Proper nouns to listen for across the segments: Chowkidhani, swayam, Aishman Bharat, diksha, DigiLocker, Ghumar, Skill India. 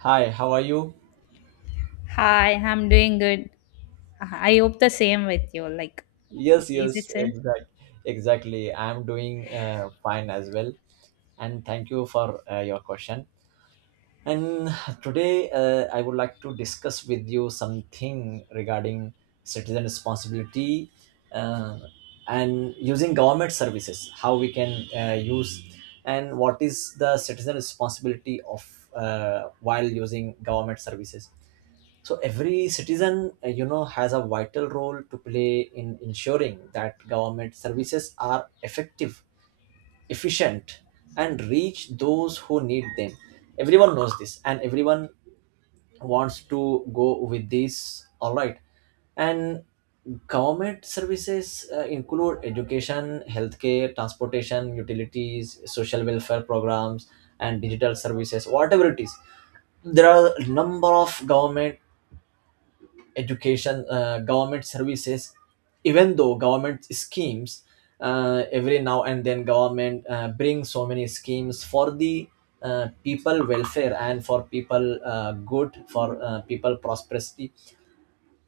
Hi, how are you? Hi, I'm doing good. I hope the same with you. Like, Yes, is yes, it same? exactly. I'm doing fine as well, and thank you for your question. And today, I would like to discuss with you something regarding citizen responsibility uh, and using government services. How we can use, and what is the citizen responsibility of while using government services? So every citizen, has a vital role to play in ensuring that government services are effective, efficient, and reach those who need them. Everyone knows this, and everyone wants to go with this, all right. And government services include education, healthcare, transportation, utilities, social welfare programs, and digital services, whatever it is. There are a number of government government services, even though government schemes, every now and then government brings so many schemes for the people welfare, and for people, good for people prosperity.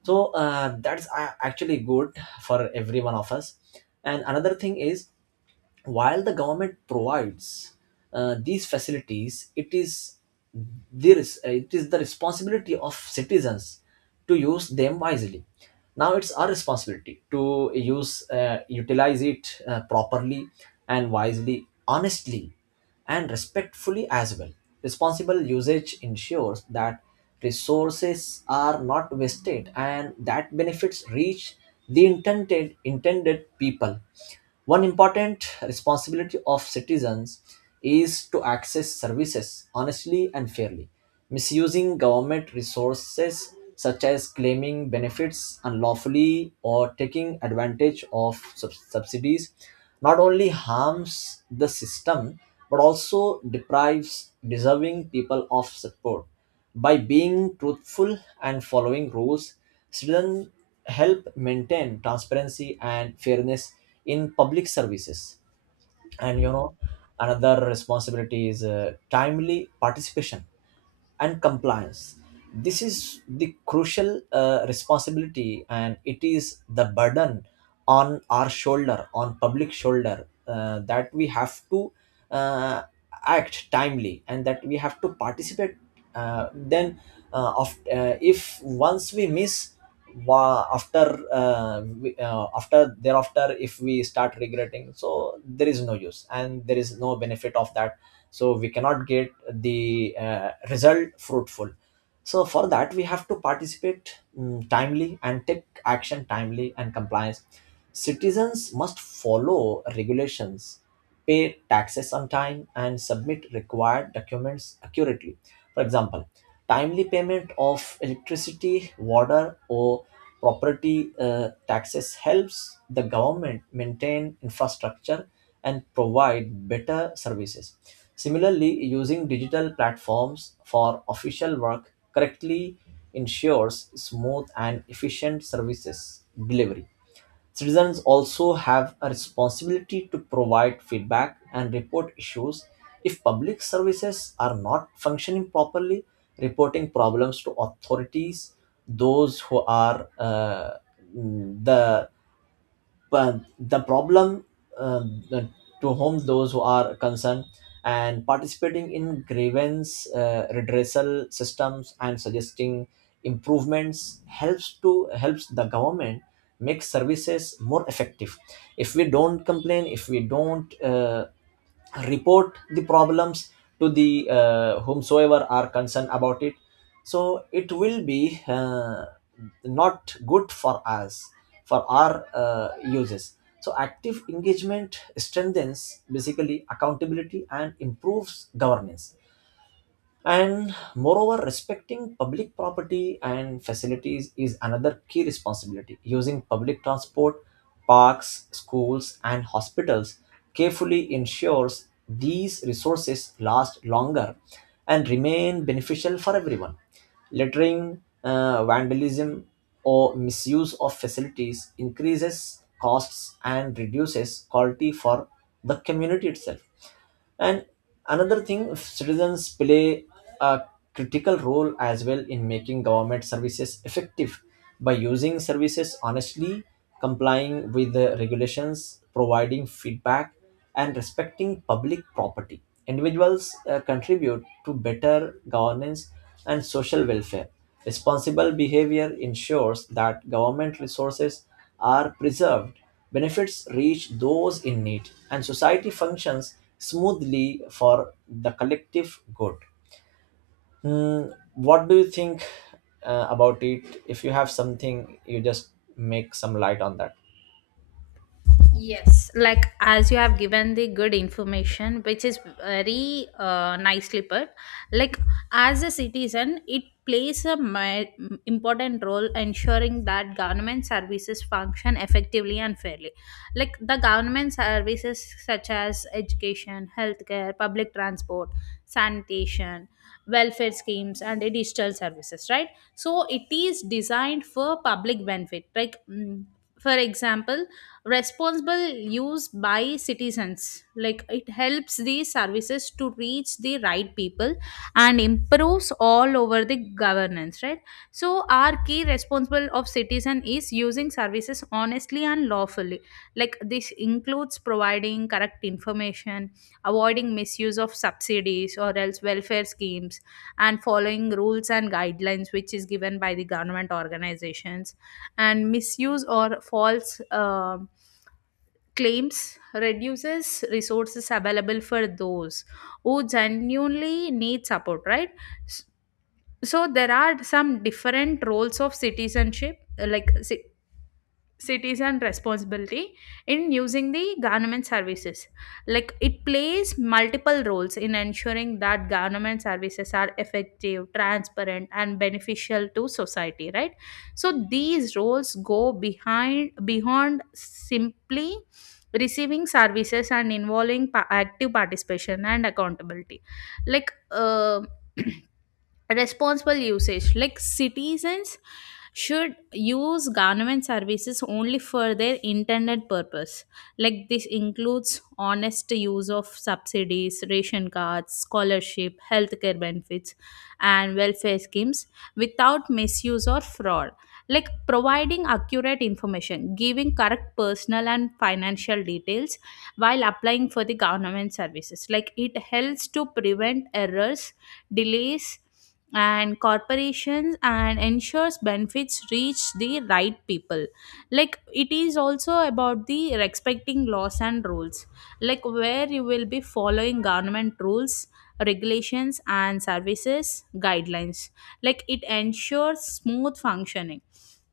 So that's actually good for every one of us. And another thing is, while the government provides these facilities, it is the responsibility of citizens to use them wisely. Now it's our responsibility to use utilize it properly and wisely, honestly, and respectfully as well. Responsible usage ensures that resources are not wasted and that benefits reach the intended people. One important responsibility of citizens is to access services honestly and fairly. Misusing government resources, such as claiming benefits unlawfully or taking advantage of subsidies, not only harms the system but also deprives deserving people of support. By being truthful and following rules, students help maintain transparency and fairness in public services. And another responsibility is timely participation and compliance. This is the crucial responsibility, and it is the burden on our shoulder, on public shoulder, that we have to uh, act timely, and that we have to participate. Then, if once we miss, wa- after we, after thereafter, if we start regretting, so there is no use and there is no benefit of that. So we cannot get the result fruitful. So for that we have to participate timely and take action timely and compliance. Citizens must follow regulations, pay taxes on time, and submit required documents accurately. For example, timely payment of electricity, water, or property taxes helps the government maintain infrastructure and provide better services. Similarly, using digital platforms for official work correctly ensures smooth and efficient services delivery. Citizens also have a responsibility to provide feedback and report issues. If public services are not functioning properly, reporting problems to authorities, those who are the but the problem the- to whom those who are concerned, and participating in grievance redressal systems and suggesting improvements helps the government make services more effective. If we don't complain, if we don't report the problems to the whomsoever are concerned about it, so it will be not good for us, for our uses. So active engagement strengthens basically accountability and improves governance. And moreover, respecting public property and facilities is another key responsibility. Using public transport, parks, schools, and hospitals carefully ensures these resources last longer and remain beneficial for everyone. Littering, vandalism, or misuse of facilities increases costs and reduces quality for the community itself. And another thing, citizens play a critical role as well in making government services effective by using services honestly, complying with the regulations, providing feedback, and respecting public property. Individuals contribute to better governance and social welfare. Responsible behavior ensures that government resources are preserved. Benefits reach those in need, and society functions smoothly for the collective good. What do you think about it? If you have something, you just make some light on that. Yes, like as you have given the good information, which is very nicely put. Like as a citizen, it plays a important role ensuring that government services function effectively and fairly. Like the government services such as education, healthcare, public transport, sanitation, welfare schemes, and digital services. Right, so it is designed for public benefit. Like for example responsible use by citizens like it helps these services to reach the right people and improves all over the governance, right? So our key responsible of citizen is using services honestly and lawfully, like this includes providing correct information, avoiding misuse of subsidies or else welfare schemes, and following rules and guidelines which is given by the government organizations. And misuse or false claims reduces resources available for those who genuinely need support, right? S- so there are some different roles of citizenship, like citizen responsibility in using the government services. Like it plays multiple roles in ensuring that government services are effective, transparent, and beneficial to society, right? So these roles go behind beyond simply receiving services and involving active participation and accountability. Like responsible usage, like citizens should use government services only for their intended purpose. Like this includes honest use of subsidies, ration cards, scholarship, healthcare benefits, and welfare schemes without misuse or fraud. Like providing accurate information, giving correct personal and financial details while applying for the government services, like it helps to prevent errors, delays, and corporations, and ensures benefits reach the right people. Like it is also about the respecting laws and rules, like where you will be following government rules, regulations, and services guidelines. Like it ensures smooth functioning.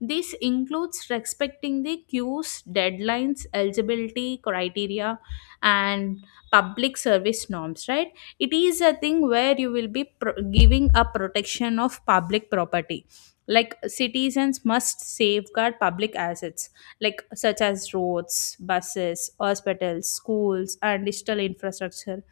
This includes respecting the queues, deadlines, eligibility criteria, and public service norms, right? It is a thing where you will be giving a protection of public property, like citizens must safeguard public assets like such as roads, buses, hospitals, schools, and digital infrastructure,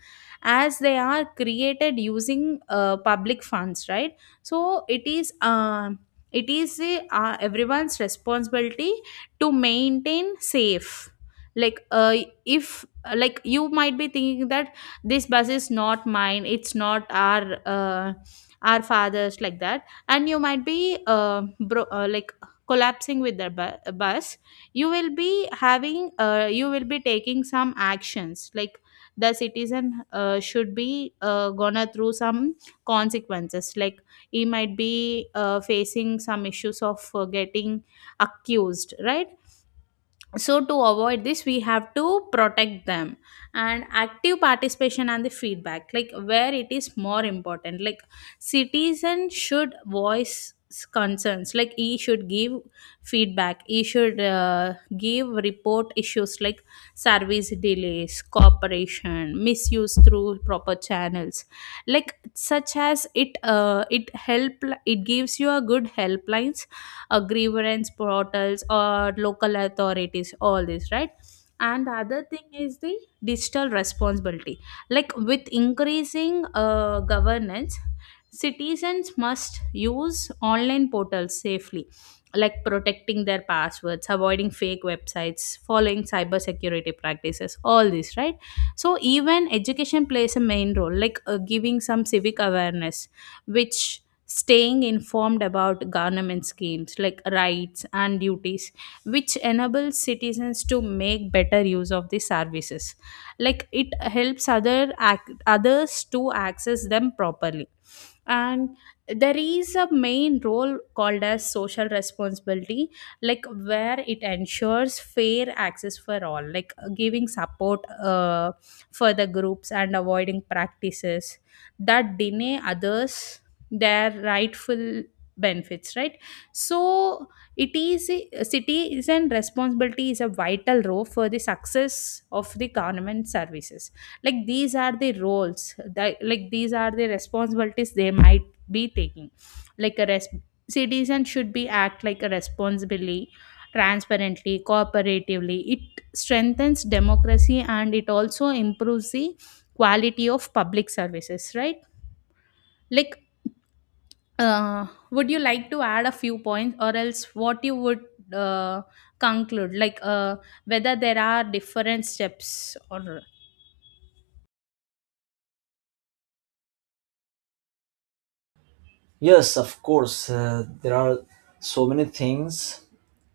as they are created using public funds, right? So it is everyone's responsibility to maintain safe. Like if, like you might be thinking that this bus is not mine, it's not our fathers like that, and you might be like collapsing with the bus. You will be having you will be taking some actions, like the citizen should be gonna through some consequences, like he might be facing some issues of getting accused, right? So to avoid this we have to protect them. And active participation and the feedback, like where it is more important, like citizens should voice concerns, like he should give feedback, he should give report issues like service delays, cooperation misuse through proper channels, like such as it help, it gives you a good helpline, grievance portals, or local authorities, all this, right? And the other thing is the digital responsibility, like with increasing governance, citizens must use online portals safely, like protecting their passwords, avoiding fake websites, following cybersecurity practices, all this, right? So even education plays a main role, like giving some civic awareness, which staying informed about government schemes like rights and duties, which enables citizens to make better use of the services. Like it helps other others to access them properly. And there is a main role called as social responsibility, like where it ensures fair access for all, like giving support for the groups and avoiding practices that deny others their rightful benefits, right? So it is citizen responsibility is a vital role for the success of the government services. Like these are the roles that, like these are the responsibilities they might be taking, like a citizen should be act like a responsibly, transparently, cooperatively. It strengthens democracy and it also improves the quality of public services, right? Like, would you like to add a few points, or else what you would uh, conclude, like whether there are different steps or... Yes, of course. There are so many things.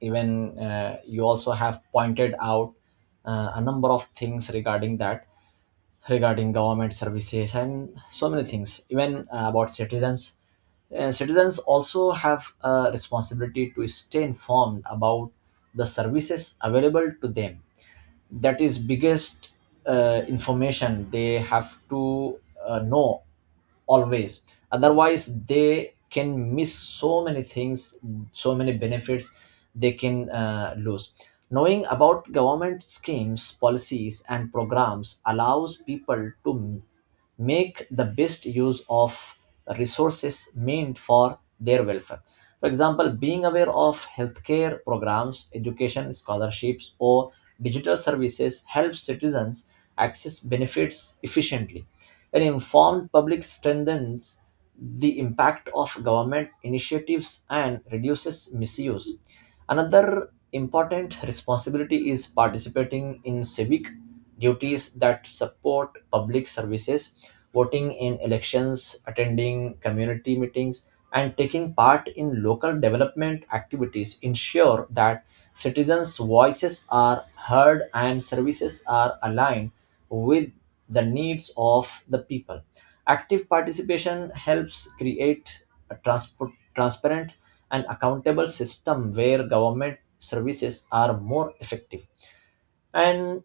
Even you also have pointed out a number of things regarding that, regarding government services and so many things, even about citizens. And citizens also have a responsibility to stay informed about the services available to them. That is biggest information they have to know always, otherwise they can miss so many things, so many benefits they can lose. Knowing about government schemes, policies, and programs allows people to make the best use of resources meant for their welfare. For example, being aware of healthcare programs, education scholarships, or digital services helps citizens access benefits efficiently. An informed public strengthens the impact of government initiatives and reduces misuse. Another important responsibility is participating in civic duties that support public services: voting in elections, attending community meetings, and taking part in local development activities ensure that citizens' voices are heard and services are aligned with the needs of the people. Active participation helps create a transparent and accountable system where government services are more effective. And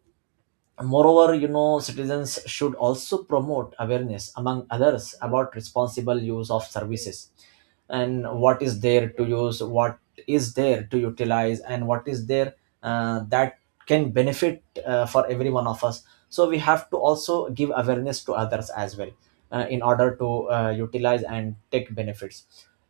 moreover, citizens should also promote awareness among others about responsible use of services, and what is there to use, what is there to utilize, and what is there that can benefit for every one of us. So we have to also give awareness to others as well, in order to utilize and take benefits.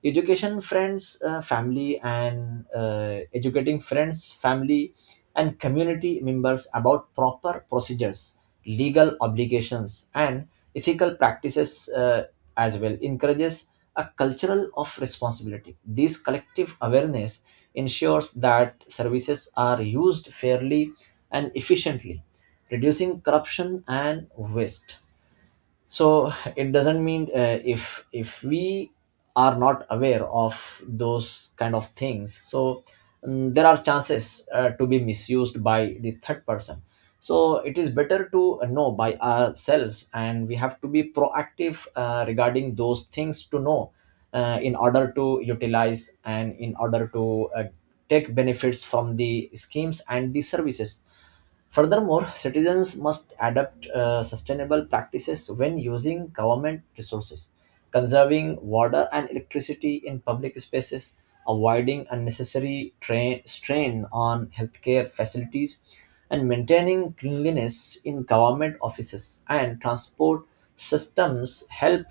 Education friends family and Educating friends, family, and community members about proper procedures, legal obligations, and ethical practices as well encourages a cultural of responsibility. This collective awareness ensures that services are used fairly and efficiently, reducing corruption and waste. So it doesn't mean, if we are not aware of those kind of things, so there are chances to be misused by the third person. So it is better to know by ourselves, and we have to be proactive regarding those things to know, in order to utilize and in order to take benefits from the schemes and the services. Furthermore, citizens must adopt sustainable practices when using government resources. Conserving water and electricity in public spaces, avoiding unnecessary strain on healthcare facilities, and maintaining cleanliness in government offices and transport systems help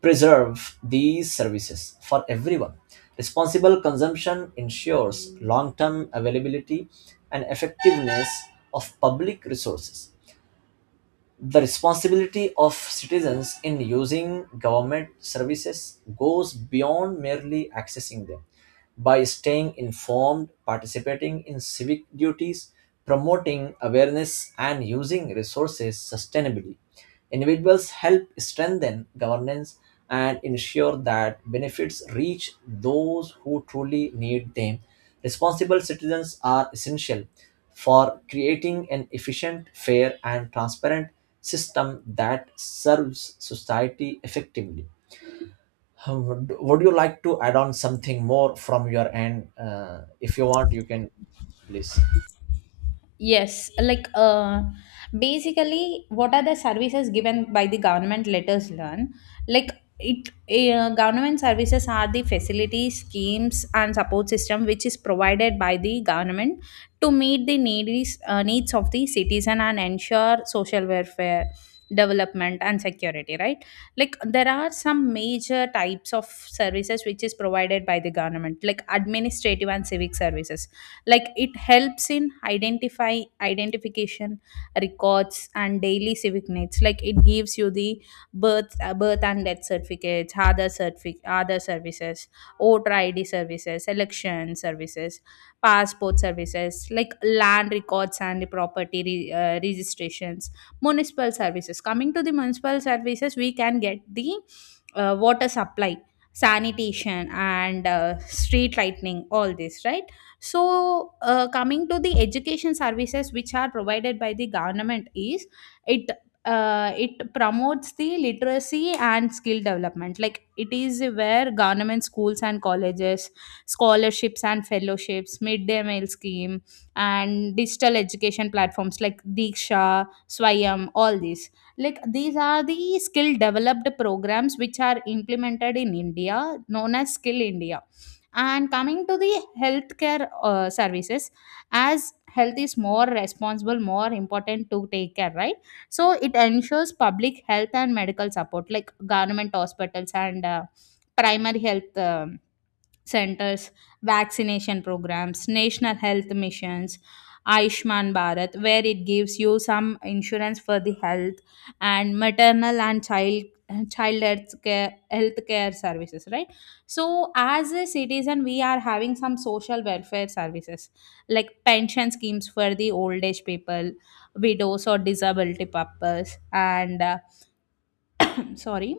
preserve these services for everyone. Responsible consumption ensures long term availability and effectiveness of public resources. The responsibility of citizens in using government services goes beyond merely accessing them. By staying informed, participating in civic duties, promoting awareness, and using resources sustainably, individuals help strengthen governance and ensure that benefits reach those who truly need them. Responsible citizens are essential for creating an efficient, fair, and transparent system that serves society effectively. Would you like to add on something more from your end? If you want, you can, please. Yes, like basically, what are the services given by the government? Let us learn. Like it, government services are the facilities, schemes, and support system which is provided by the government to meet the needs of the citizen and ensure social welfare, development, and security. Right? Like there are some major types of services which is provided by the government, like administrative and civic services, like it helps in identify identification records and daily civic needs. Like it gives you the birth and death certificates, other certific other services, voter ID services, election services, passport services, like land records and property registrations, municipal services. Coming to the municipal services, we can get the water supply, sanitation, and street lighting, all this, right? So coming to the education services which are provided by the government, is it it promotes the literacy and skill development, like it is where government schools and colleges, scholarships and fellowships, midday meal scheme, and digital education platforms like Diksha, Swayam, all these, like these are the skill developed programs which are implemented in India, known as Skill India. And coming to the healthcare services, as health is more responsible, more important to take care, right? So it ensures public health and medical support, like government hospitals and primary health centers, vaccination programs, national health missions, Aishman Bharat, where it gives you some insurance for the health, and maternal and child health care services, right? So, as a citizen, we are having some social welfare services like pension schemes for the old age people, widows or disability purpose, and sorry,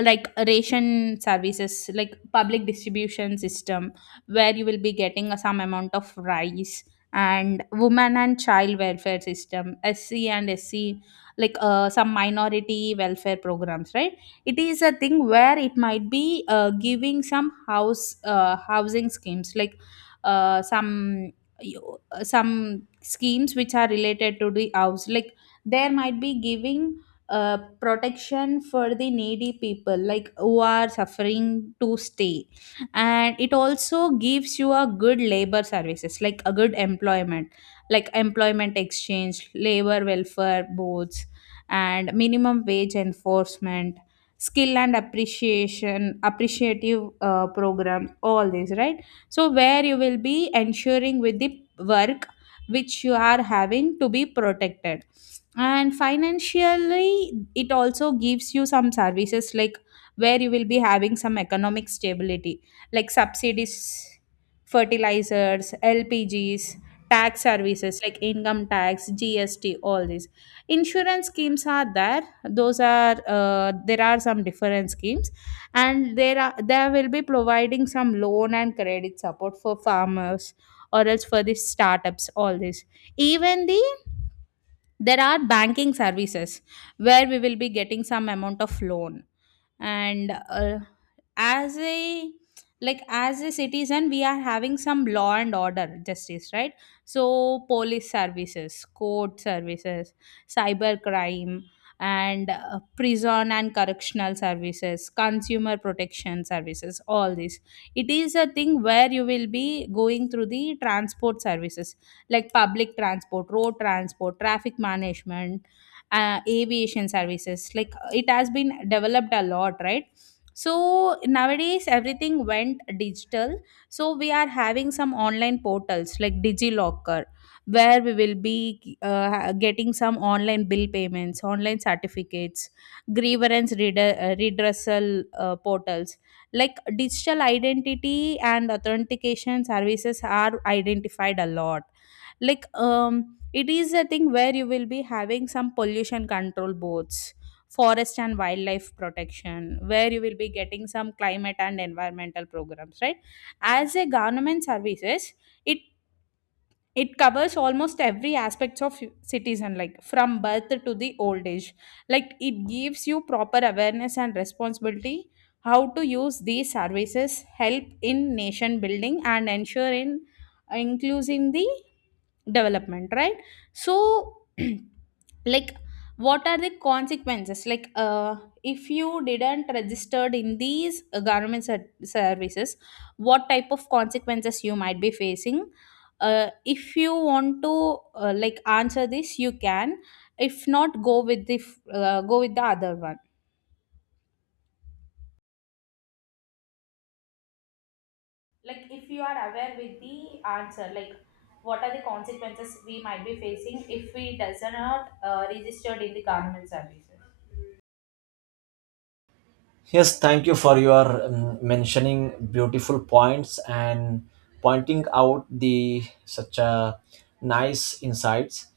like ration services like public distribution system where you will be getting some amount of rice, and women and child welfare system, SC and SC, like some minority welfare programs, right? It is a thing where it might be giving some house, housing schemes, like some, some schemes which are related to the house, like there might be giving protection for the needy people, like who are suffering to stay. And it also gives you a good labor services, like a good employment, like employment exchange, labor welfare boards, and minimum wage enforcement, skill and appreciation appreciative program, all this, right? So where you will be ensuring with the work which you are having, to be protected. And financially it also gives you some services, like where you will be having some economic stability, like subsidies, fertilizers, LPGs, tax services like income tax, GST, all these insurance schemes are there. Those are there are some different schemes, and there will be providing some loan and credit support for farmers or else for the startups, all this. Even the, there are banking services where we will be getting some amount of loan, and as a like as a citizen we are having some law and order justice, right? So police services, court services, cyber crime, and prison and correctional services, consumer protection services, all this. It is a thing where you will be going through the transport services, like public transport, road transport, traffic management, aviation services. Like it has been developed a lot, right? So nowadays everything went digital. So we are having some online portals like DigiLocker, where we will be getting some online bill payments, online certificates, grievance redressal portals. Like digital identity and authentication services are identified a lot, like it is a thing where you will be having some pollution control boards, forest and wildlife protection, where you will be getting some climate and environmental programs, right? As a government services, it it covers almost every aspects of citizen, like from birth to the old age. Like it gives you proper awareness and responsibility, how to use these services help in nation building and ensure in including the development, right? So like what are the consequences, like if you didn't registered in these government services, what type of consequences you might be facing? If you want to like answer this you can, if not go with the go with the other one. Like if you are aware with the answer, like what are the consequences we might be facing if we does not registered in the government services. Yes, thank you for your mentioning beautiful points and pointing out the such a nice insights,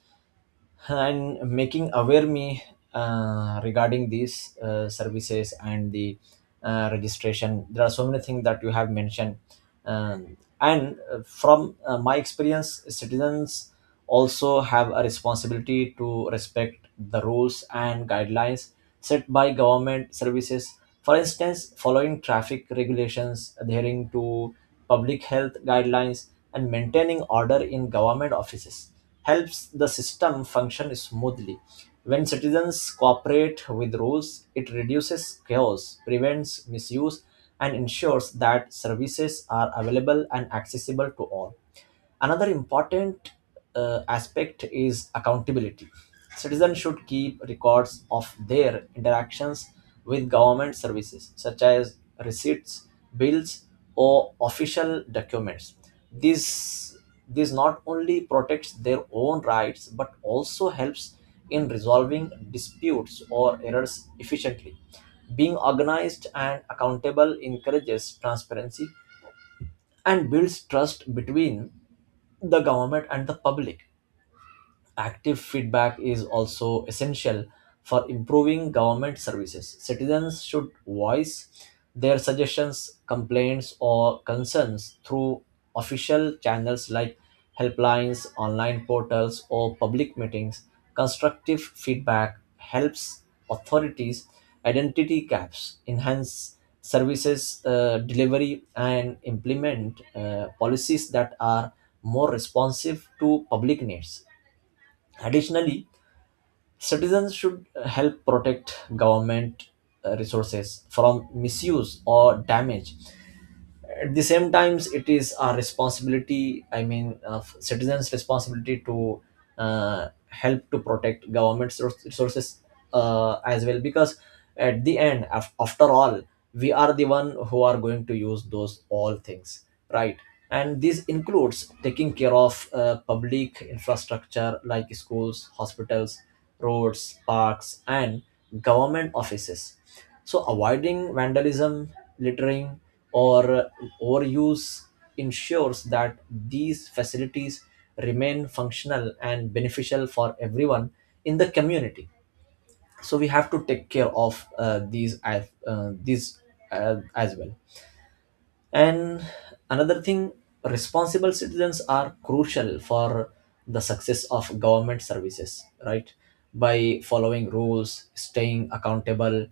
and making aware me regarding these services and the registration. There are so many things that you have mentioned, and from my experience, citizens also have a responsibility to respect the rules and guidelines set by government services. For instance, following traffic regulations, adhering to public health guidelines, and maintaining order in government offices helps the system function smoothly. When citizens cooperate with rules, it reduces chaos, prevents misuse, and ensures that services are available and accessible to all. Another important aspect is accountability. Citizens should keep records of their interactions with government services, such as receipts, bills, or official documents. This, this not only protects their own rights but also helps in resolving disputes or errors efficiently. Being organized and accountable encourages transparency and builds trust between the government and the public. Active feedback is also essential for improving government services. Citizens should voice their suggestions, complaints, or concerns through official channels like helplines, online portals, or public meetings. Constructive feedback helps authorities identity gaps, enhance services delivery, and implement policies that are more responsive to public needs. Additionally, citizens should help protect government resources from misuse or damage. At the same times, it is our responsibility, I mean citizens responsibility, to help to protect government's resources as well, because at the end, after all, we are the one who are going to use those all things, right? And this includes taking care of public infrastructure like schools, hospitals, roads, parks, and government offices. So, avoiding vandalism, littering, or overuse ensures that these facilities remain functional and beneficial for everyone in the community. So, we have to take care of these as well. And another thing, responsible citizens are crucial for the success of government services, right? By following rules, staying accountable,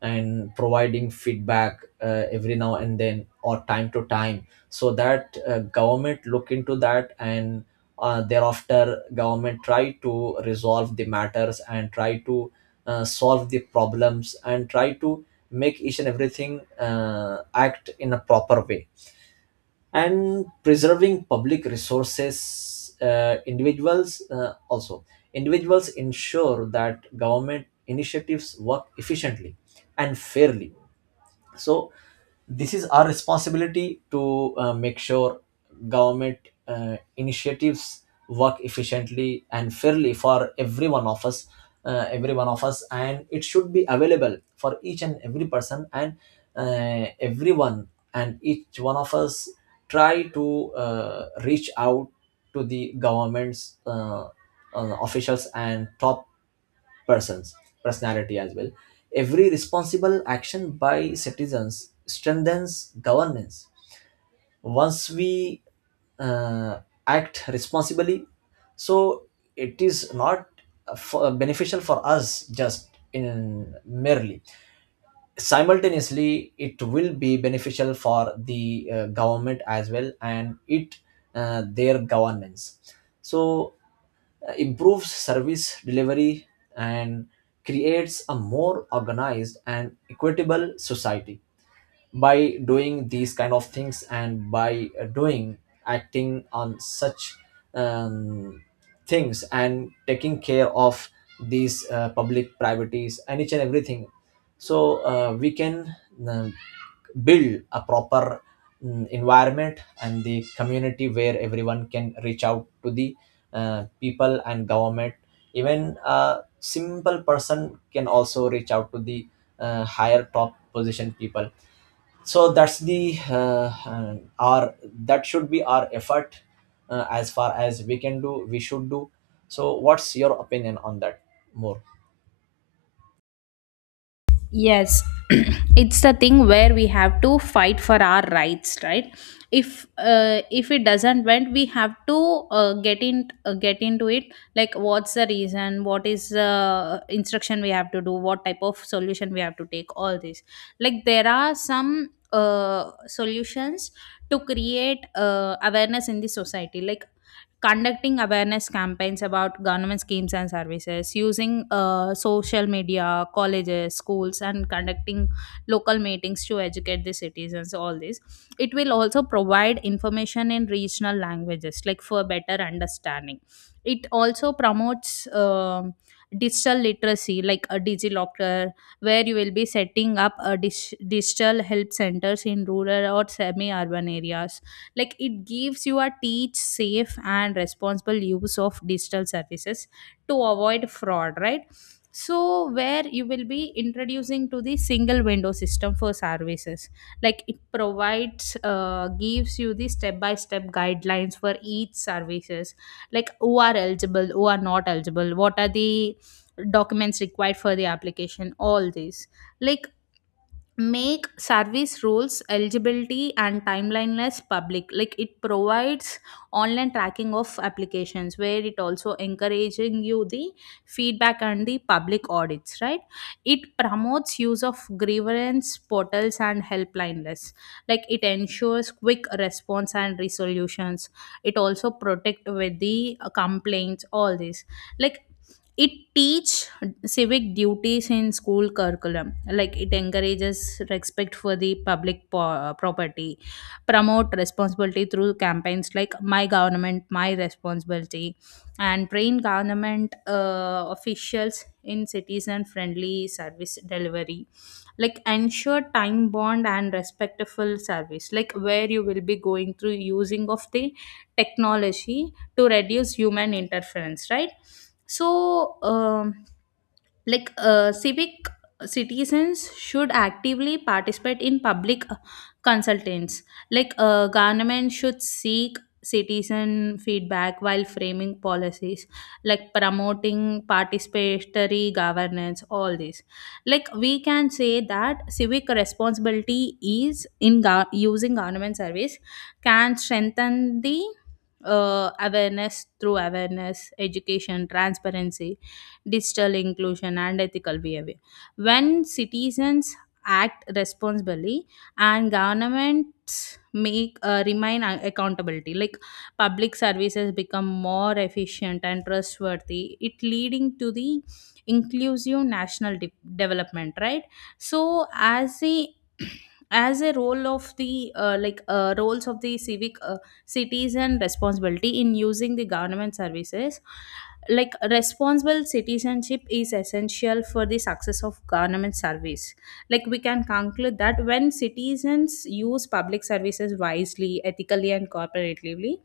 and providing feedback every now and then, or time to time, so that government look into that, and thereafter government try to resolve the matters and try to solve the problems and try to make each and everything act in a proper way, and preserving public resources, individuals, also individuals ensure that government initiatives work efficiently and fairly. So this is our responsibility to make sure government initiatives work efficiently and fairly for every one of us, and it should be available for each and every person, and everyone, and each one of us try to reach out to the government's officials and top person's personality as well. Every responsible action by citizens strengthens governance. Once we uh, act responsibly, so it is not beneficial for us just in merely, simultaneously it will be beneficial for the government as well, and it their governance, so improves service delivery, and creates a more organized and equitable society. By doing these kind of things, and by doing, acting on such um, things, and taking care of these public privacies and each and everything, so we can uh, build a proper environment and the community, where everyone can reach out to the people and government, even a simple person can also reach out to the higher top position people. So that's the our that should be our effort, as far as we can do, we should do. So what's your opinion on that more? Yes, it's the thing where we have to fight for our rights, right? If it doesn't went, we have to get into it. Like, what's the reason? What is the instruction we have to do? What type of solution we have to take? All this. Like, there are some solutions to create awareness in the society. Like, conducting awareness campaigns about government schemes and services, using social media, colleges, schools, and conducting local meetings to educate the citizens. All this, it will also provide information in regional languages, like for better understanding. It also promotes digital literacy like a digilocker, where you will be setting up a digital help centers in rural or semi urban areas. Like, it gives you a teach safe and responsible use of digital services to avoid fraud, right? So where you will be introducing to the single window system for services. Like, it provides gives you the step by step guidelines for each services, like who are eligible, who are not eligible, what are the documents required for the application, all these. Like, make service rules eligibility and timeline less public. Like, it provides online tracking of applications, where it also encouraging you the feedback and the public audits, right? It promotes use of grievance portals and helpline less. Like, it ensures quick response and resolutions. It also protect with the complaints, all this. Like, it teach civic duties in school curriculum. Like, it encourages respect for the public property, promote responsibility through campaigns like my government my responsibility, and train government officials in citizen friendly service delivery. Like, ensure time bond and respectful service, like where you will be going through using of the technology to reduce human interference, right? So like civic citizens should actively participate in public consultants. Like, government should seek citizen feedback while framing policies, like promoting participatory governance, all this. Like, we can say that civic responsibility is in using government service, can strengthen the awareness through awareness education, transparency, digital inclusion, and ethical behavior. When citizens act responsibly and governments make remain accountability, like public services become more efficient and trustworthy, it leading to the inclusive national development, right? So as a as a role of the like roles of the civic citizen responsibility in using the government services. Like, responsible citizenship is essential for the success of government service. Like, we can conclude that when citizens use public services wisely, ethically and cooperatively,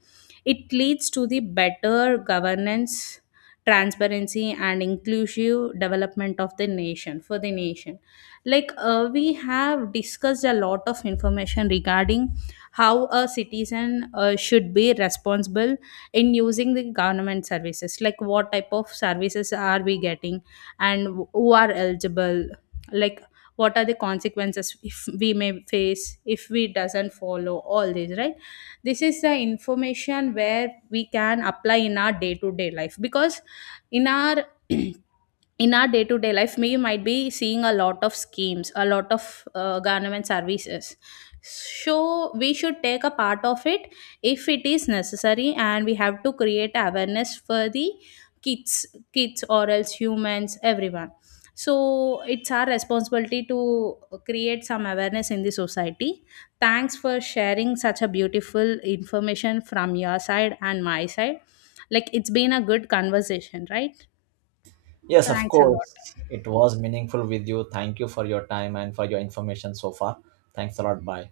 it leads to the better governance, transparency and inclusive development of the nation, for the nation. Like, we have discussed a lot of information regarding how a citizen should be responsible in using the government services, like what type of services are we getting, and who are eligible, like what are the consequences if we may face if we doesn't follow all these, right? This is the information where we can apply in our day to day life, because in our in our day to day life, we might be seeing a lot of schemes, a lot of government services. So, we should take a part of it if it is necessary, and we have to create awareness for the kids, kids, or else humans, everyone. So, it's our responsibility to create some awareness in the society. Thanks for sharing such a beautiful information from your side and my side. Like, it's been a good conversation, right? Yes, of Thanks a lot. course. It was meaningful with you. Thank you for your time and for your information so far. Thanks a lot. Bye.